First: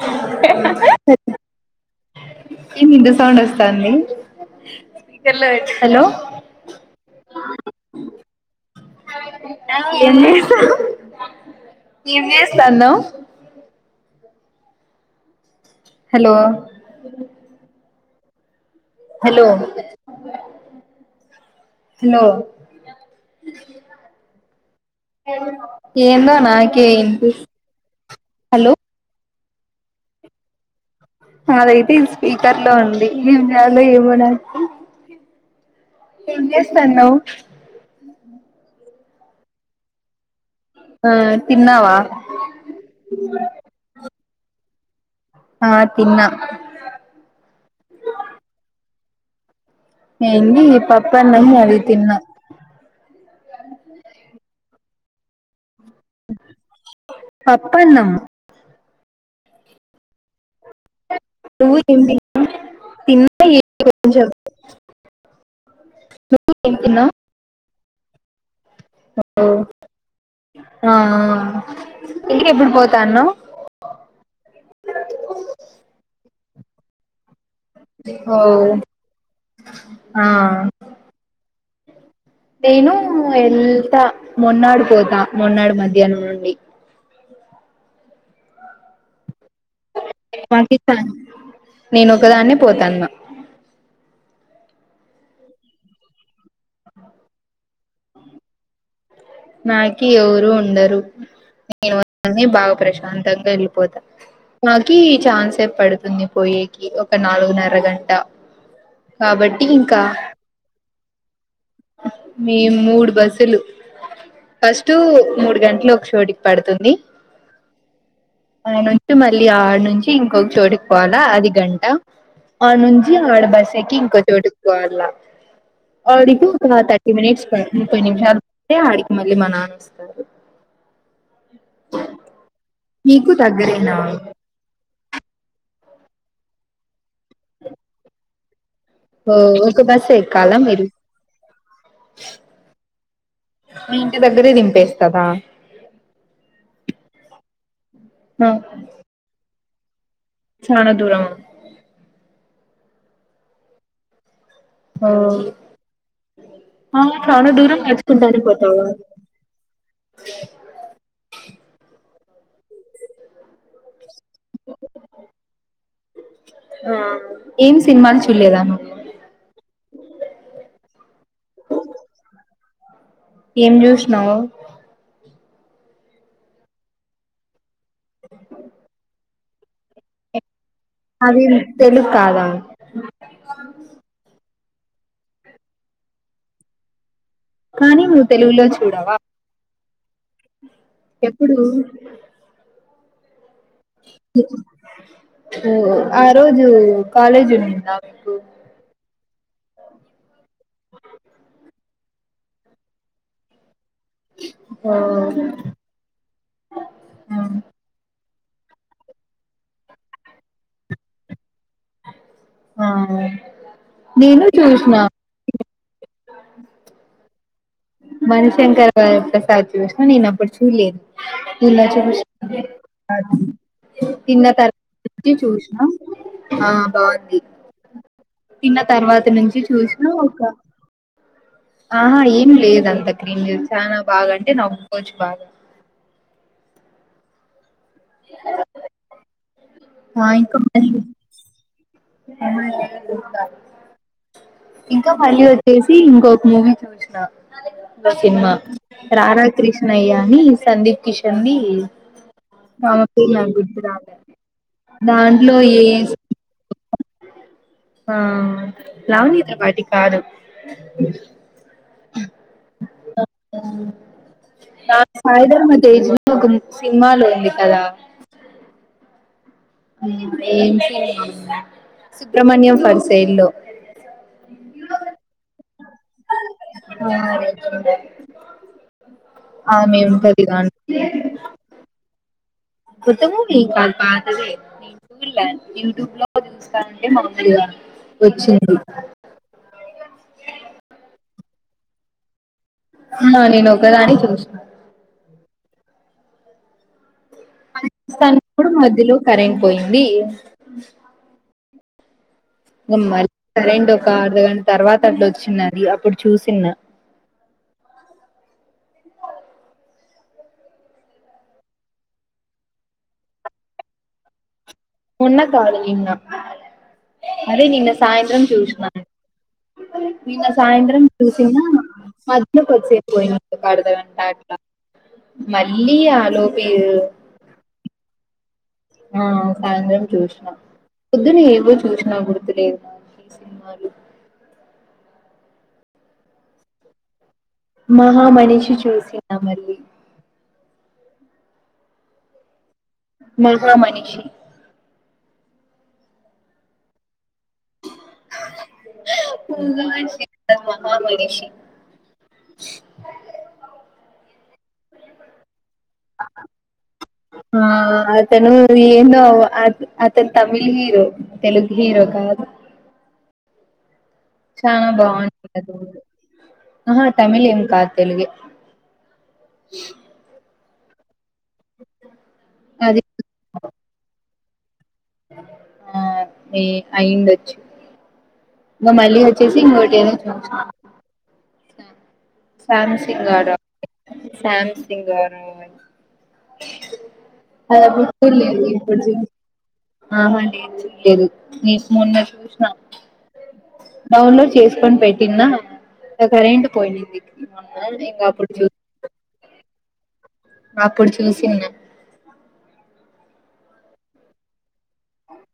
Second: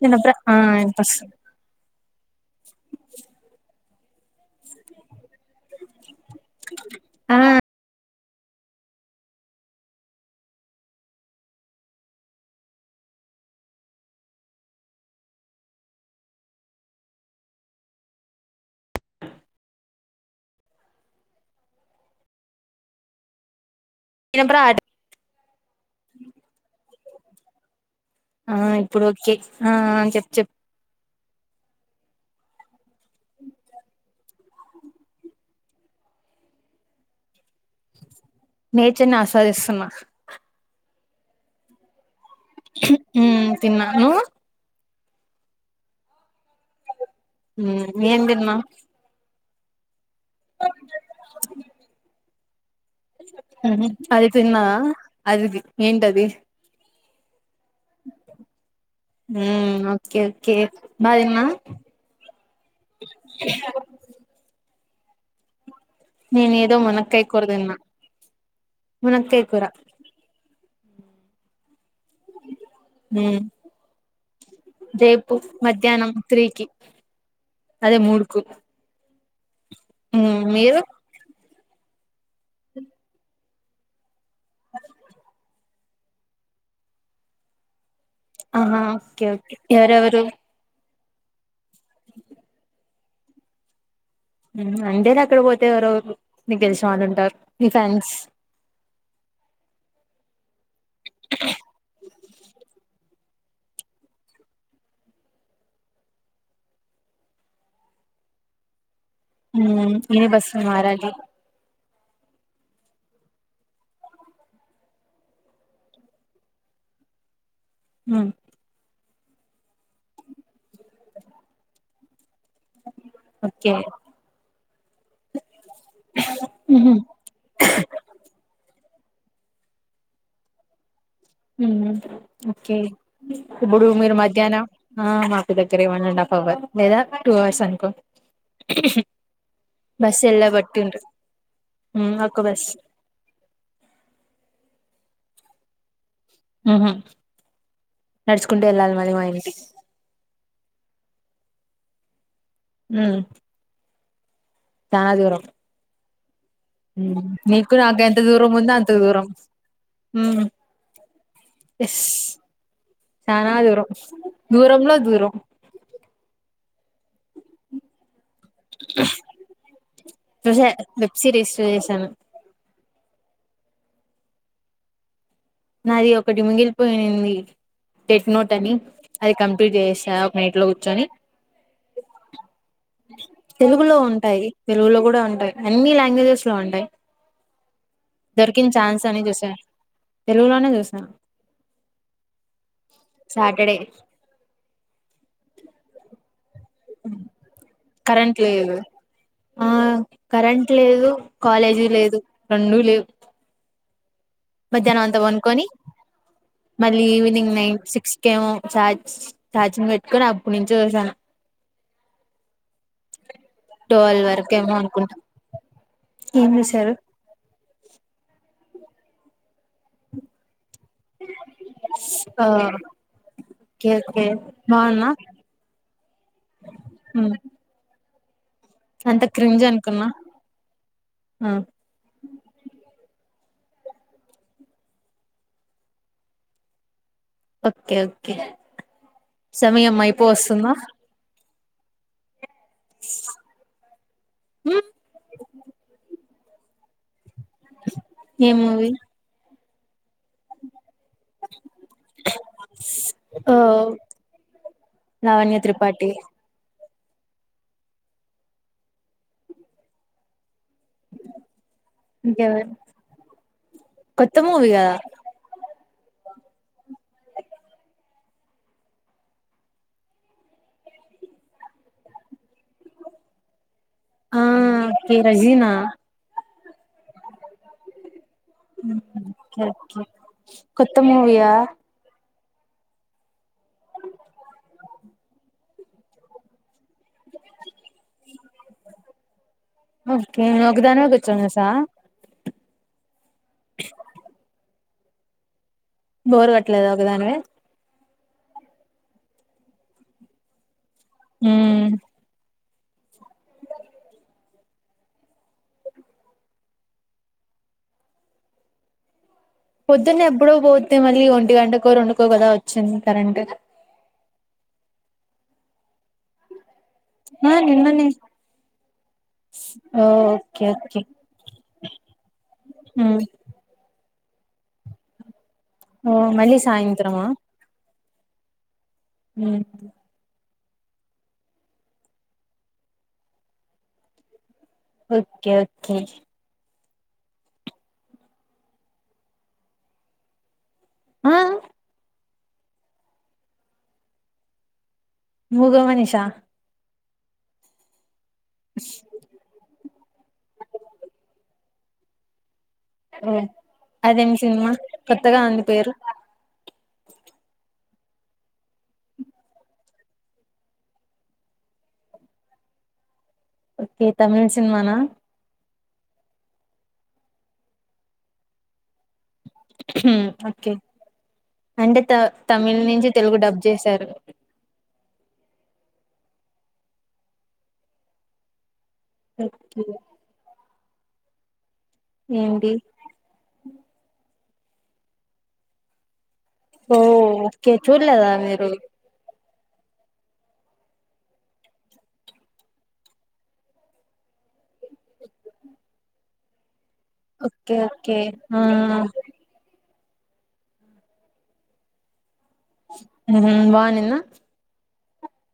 చిన్నప్పుడ ఆ ఇనిపిస్తుంది ఏ ఇంత సౌండ్ వస్తాండిపీ లో హలో ఆ ఎన్ని ఏ చేస్తాను హలో హలో హలో చిన్నప్పుడ ఆట ఏందో నాకే ఇంటిపి ఆ ఇప్పుడు కే ఆ చెప్ చెప్ అదైతే ఈ స్పీకర్ లో ఉండి ఏం రాలో ఏమన ఏస్తాను నేచర్ ని ఆస్వాదిస్తున్నా ఆ తిన్నావా ఉ తిన్నాను ఆ తిన్నా ఉమ్ ఏం తిన్నా ఏడి ఈ పప న అది తిన్నా అది తిన్నావా అదిది ఏంటది పప్పన్నాం హ ఓకే క బధ నువ్వు ఏం తి తిన్నా ఏంది కొంచెం నువ్వు నేన్ ఏం ఏదో మన తిన్నావ్ కై కోరదన్నా ఓ మునకేకుర ఆ అ ఆ ఊ రేపు మధ్యాహ్నం త్రీకి ఓయ్ ఊ మీరు నేను ఎల్తా మొన్నాడుబోడు మొన్నాడు మధ్య యన్ నుండి ఆహా ఓకే ఓకే ఎవరెవరు మాకి నేను ఒకదాన్న పోతాన్న అంటేనే అక్కడ పోతే ఎవరోరు నీకు తెలిసిన ఉంటారు నీ ఫ్రెండ్స్ నాకి ఎవురు ఉండరు నేను ఒకన్నే బాగా ప్రశాంతంగా వెళ్ళిపోతా నాకి చాన్సేపు పడుతుంది పోయేకి ఒక నాలుగున్నర గంట కాబట్టి హ ఏ బస్సు మారలి మేం మూడు బస్సులు ఫస్టు మూడు గంటలు ఒక చోటికి పడుతుంది హు ఆ నుంచి మళ్ళీ ఆనుంచి ఇంకొక చోటుకి పోవాలా అది గంట అ నుంచి ఆడ ఓకే బస్సేక్కి ఇంకోచోటుకి పోవాళ్ల అడికు హుహు. థర్టీ మనిట్స్ ప ముప్పై నిమిష అ మళ్ళీ మా నాన్న వస్తారు ఉ ఓకే మీకు ఇప్పుడు దగ్గరేనా మీరు మధ్యాహ్నం ఆ మాకి దగ్గరే వన్ అండ్ హాఫ్ అవర్ లేదా టూ అవర్స్ అనుకో ఓ ఒక బస్సే బస్ ఎక్కలా ఎల్లబట్టి మీరు ఉంటది హ్మ్ ఒక్క బస్ మీ ఇంటి దగ్గరే దింపేస్తదా ఉహు నడుచుకుంటు వెళ్ళాలి మళ్లి మా ఇంటికి చనా దూరము ఉ ఓ చానా దూరం ఆ చానా నీకు దూరం నాకు ఎంత నడుచుకుంటానే దూరం ఉందో పోతావా అంత దూరం ఉ యస్ చానా దూరం దూరంలో దూరం ఆ ఏం సినిమా చెప్పు చూసా వెబ్ సిరీస్ చూసేశాను ఏం చూసినావ్ నాది ఒకటి మిగిలిపోయింది టెట్ నోట్ అని అది కంప్లీట్ చేసెసా ఒక నైట్ లో కు కుర్చొని అవి తెలుగు కాదా తెలుగులో ఉంటాయి తెలుగులో కూడా ఉంటాయి అన్ని లాంగ్వేజెస్ లో ఉంటాయి కానీ నువ్వు తెలుగులో దొర్కింది చూడవా చాన్సని చుసిన తెలుగులోనే చూస్నా ఎప్పుడు సాటర్డే ఓఅడ్ ఉ కాలేజ్ కరెంట్ లేదు ఆ కరెంట్ లేదు కాలేజ్ లేదు రెండు లేవ్ ఓ మధ్యాహ్నం అంతా పొనుకొని మళ్ళీ ఆ ఈవినింగ్ నైన్ సిక్స్ ఇంకేమో ఛార్జ్ ఛార్జింగ్ పెట్టుకొని అప్పుడు నుంచి చూశాను ఆ ట్వల్ నేను వరకేమో చూసిన అనుకుంటాం ఏమి చూసారు మణిశంకర్ గారి ప్రసాద్ చూసిన నిన్నప్పుడుచుసిన ఆ చూళ్ళే ఓకే ఓకే తిన్న బాగున్నా తర్వాత ఇ చూసిన ఆ బాగుంది తిన్న అంత తర్వాత నుంచి క్రింజ్ చూసిన అనుకున్నా ఒక ఆ ఆహా ఏం లేదు అంత క్రీమ్ చనా బాగా అంటే నవ్వు ఒప్పుకోవచ్చు బాగా నో సౌండ్ ఓకే ఓకే సమయం అయిపో ఆ ఇంకా వస్తుందా మళ్ళీ ఇంకా మళ్ళీ వచ్చేసి ఇంకొక మూవీ చూసిన ఒక ఏ సినిమా మూవీ రధా కృష్ణ అయ్యా అని సందీప్ కిషన్ రామ ఓ రాల దాంట్లో లావణ్య ఏ త్రిపాఠి ఆ లవనీత వాటి కాదు ఇంకెవరు కొత్త మూవీ కదా స్జ్ సినిమాలో ఉంది కదా ఏ సుబ్రమణ్యం ఫర్సైల్లో ఆ అకే రజీనా బరి కొత్త మూవయా త్తమ అది పతే యూయూబ్ మామగా వచ్చింది చ్చన్నసా నేను ఒక ఒకదాని చూస బోర్ కట్టలేదు ఒక దాని వస్తన్నప్పుడు మధ్యలో కరెం పోయింది మ్మ్మ్మ్ ఇ మళ్ళీ కరెంట్ ఒక అర్ధ గంట తర్వాత అట్లా వచ్చిందిది అప్పుడు చూసిన్న పొద్దున్న ఎప్పుడో పోద్ది మళ్ళీ ఒంటి గంట కోరు వండుకో కదా వచ్చింది కరెంట్ ఉన్న కాదు ఆ అదే ని నిన్ననే సాయంత్రం ష ఓ ఓకే ఓకే సాయంత్రం చూసిన మధ కొ వచ్చే ఉమ్ పోయి కాడద మల్లి ఓ ఆలో మళ్ళీ పేరు సాయంత్రమా ఆ ఉమ్ సాయంత్రం చూసిన పొద్దున ఏవో చూసినా గుర్తులేదు ఈ సినిమాలు ఓకే ఓకే మహామనిషి చూసిన మళ్ ఆ మీరుగు మనిషి మూగ మనిష పగా మహా మనిషి ఓ అదేమి సినిమా కొత్తగా ఉంది పేరు ఆ అతను ఏను అతను తమిళ్ హీరో తెలుగు హీరో కాదు ఓకే తమిళ్ చాలా సినిమానా బాగుంది ఆ తమిళ ఏం కా తెలుగు ఓకే అండ త తమిళ్ అది నుంచి తెలుగు డబ్బు చేశారు ఆ ఏ అయింద వచ్చు మా మళ వచ్చ ఓకే సింగ్టినే చ ఏంటి శ్యామసిన్సిన్గరై ఓ ఓకే అద చూడలేదా బకుల్ లే మీరు ఇప్పుడు ఆహా లేే చెదు నీ మన్న చూషిన డౌన్లోడ్ చేసుకొని పెట్టింద కరెంట్ పోయింది ఓకే ఓకే అప్పుడు చూసిన బానింద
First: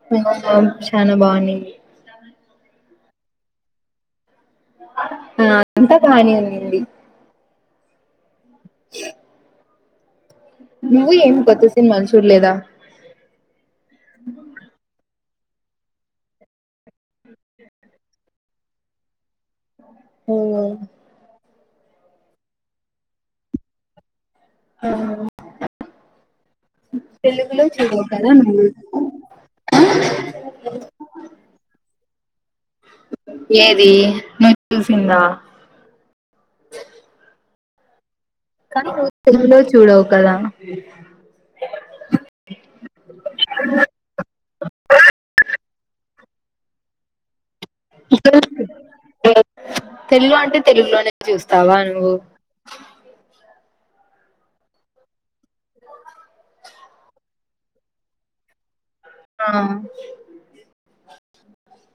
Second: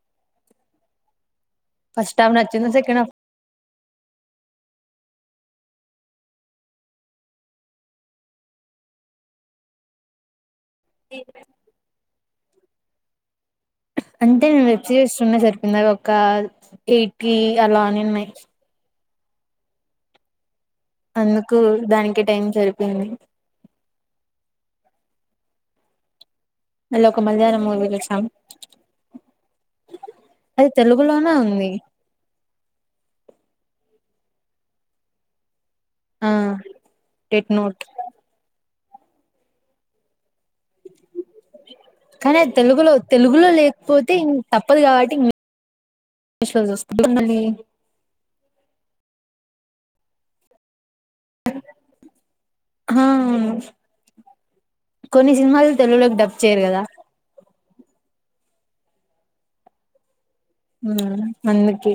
మ నా శానాభాని ఫస్ట్ హాఫ నచ్చుంది సెకండ్ హఫ్ ఆ అంత బానే ఉండింది చె నువ్వు ఏం కొత్త సినిమాలు చూడలేదా అంటే నేను వెబ్ సిరీస్ చూడటమే సరిపోయింది ఒక ఎయిటీ అలానే ఉన్నాయి ఓ అందుకు దానికి టైం సరిపోయింది ఆహ మళ్ళీ ఒక మలయాళం తెలుగులో మూవీ చూడవు చూసాం కదా నువ్వు అది తెలుగులోనే ఉంది ఏది నువ్ చూసిందా ఆ టెట్ నోట్ కానీ నువ్ తెలుగు లో చూడవు కదా కానీ అది తెలుగులో తెలుగులో లేకపోతే ఇం తప్పదు కాబట్టి ఇ ఇంగ్లీషులో చూస్తుందా బొమ్మల్ని [inaudible] తెలుగు అంటే తెలుగులోనే చూస్తావా ను్ ఆ కొన్ని సినిమాలు తెలుగులోకి డబ్ చేయరు కదా ఆ అందుకే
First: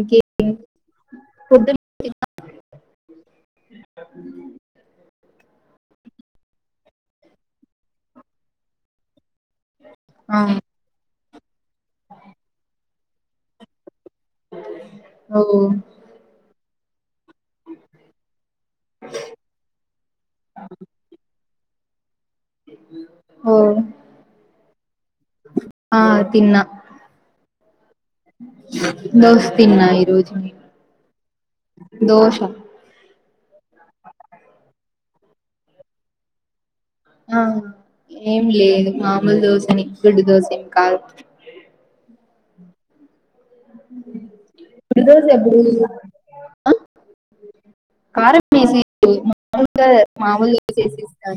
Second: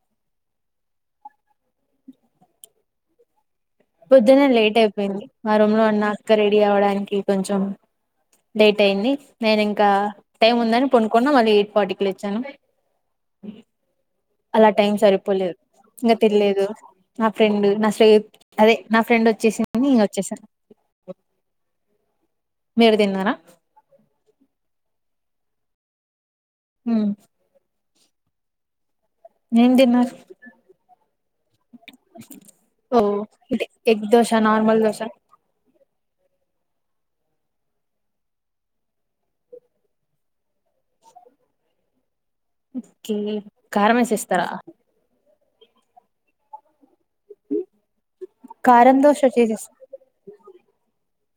ఇకే టి పొద్దున తిన్నావా పొద్దునే లేట్ అయిపోయింది మా రూమ్ లో ఉన్న అక్క రెడీ అవడానికి కొంచెం లేేట్ అయింది నేను ఇంకా ఆ టైమ్ ఉందని పనుకున్నా మళ్ళీ ఈపాటికి లేచాను అలా టైం ఓ సరిపోలేదు ఇంకా తినలేదు నా ఫ్రెండ్ నా శ్రే అదే నా ఫ్రెండ్ వచ్చేసింది ఇక వచ్చేసాను మీరు తిన్నారా ఓ ఆ తిన్నా హ దోష ఏం తిన్న తిన్నారు ఈరోజు నేను దోష అంటే ఎగ్ దోస నార్మల్ దోస ఆ ఏం లేదు మామూలు దోసనే గుడ్డు దోస ఏమి కాదు కే కారం వేసి ఇస్తారా ఆఁ కారం తో చట్నీ చే ఆ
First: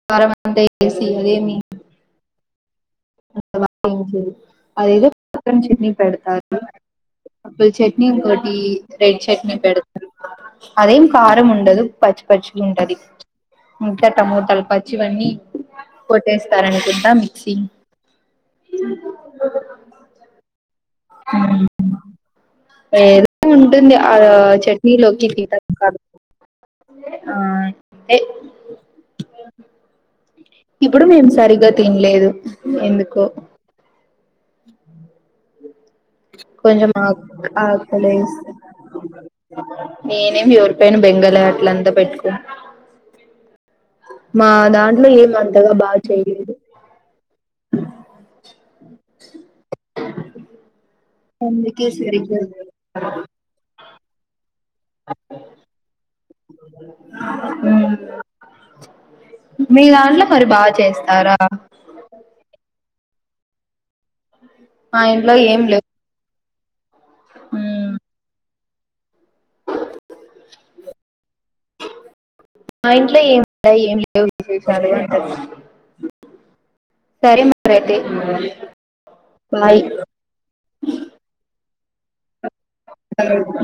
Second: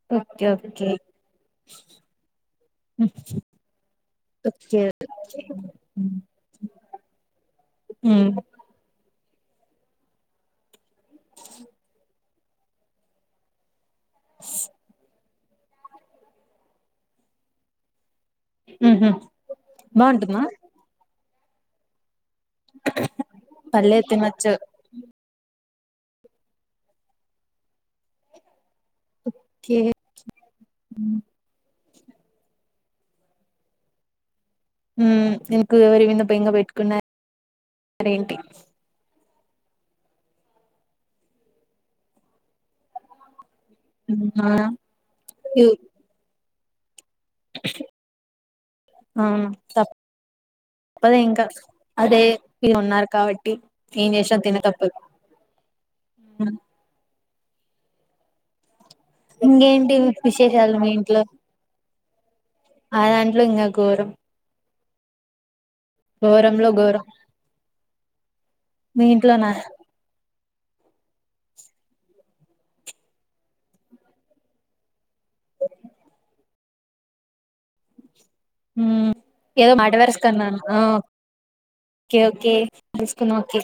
కారం ఓకే అంతా ఓకే వేసిరేమి ఓకే అదేదో అల్లం చట్నీ పెడతారు అప్పుల్ చట్నీ ఉమ్ ఇంకోటి రెడ్ చట్నీ పెడతారు అదేం కారం ఉండదు పచ్చి పచ్చి కాఉంటది ఇంకా టమోటాలు పచ్చివన్నీ కొట్టేస్తారనుకుంటా మిక్సీ ఉహ బాగుంటుందా ఏదో ఉంటుంది పల్లే ఆ తినొచ్చు చట్నీలోకి ఆ హే ఓకే ఇప్పుడు మేం సరిగా తినలేదు ఎందుకు హ కొంచెం అగ్గు అగ్గు మళ్ళీ చేస్తా నేనేం ఎవరిపైన బెంగాల్ అట్లే అంత పెట్టుకోను మా ఆ దాంట్లో యు ఏమంతగా బాగా చెయలేదు అవును తప్ ప్పదే ఇంకా అందుకే అదే సరిగ్గా లేదు ఇది ఉన్నారు కాబట్టి ఏం చేసాం తినక మ్ ఊ మ్ మీ ఇంకేంటి దాంట్లో మరి బాగా విశేషాలు చేస్తారా మా దాంట్లో ఇంగ ఘోరం మా ఇంట్లో ఏం లేవ్ ఘోరంలో ఘోరం ఉమ్ మీ ఇంట్లో నా మా ఇంట్లో ఏముంటాయి ఏం లేవు విశేషాలు అంటున్న సరే మరైతే ఉమ్ ఏదో బాయ్ మాట వరుసకి అన్నాను ఆ కే ఓకే తెసుకున్న ఒకే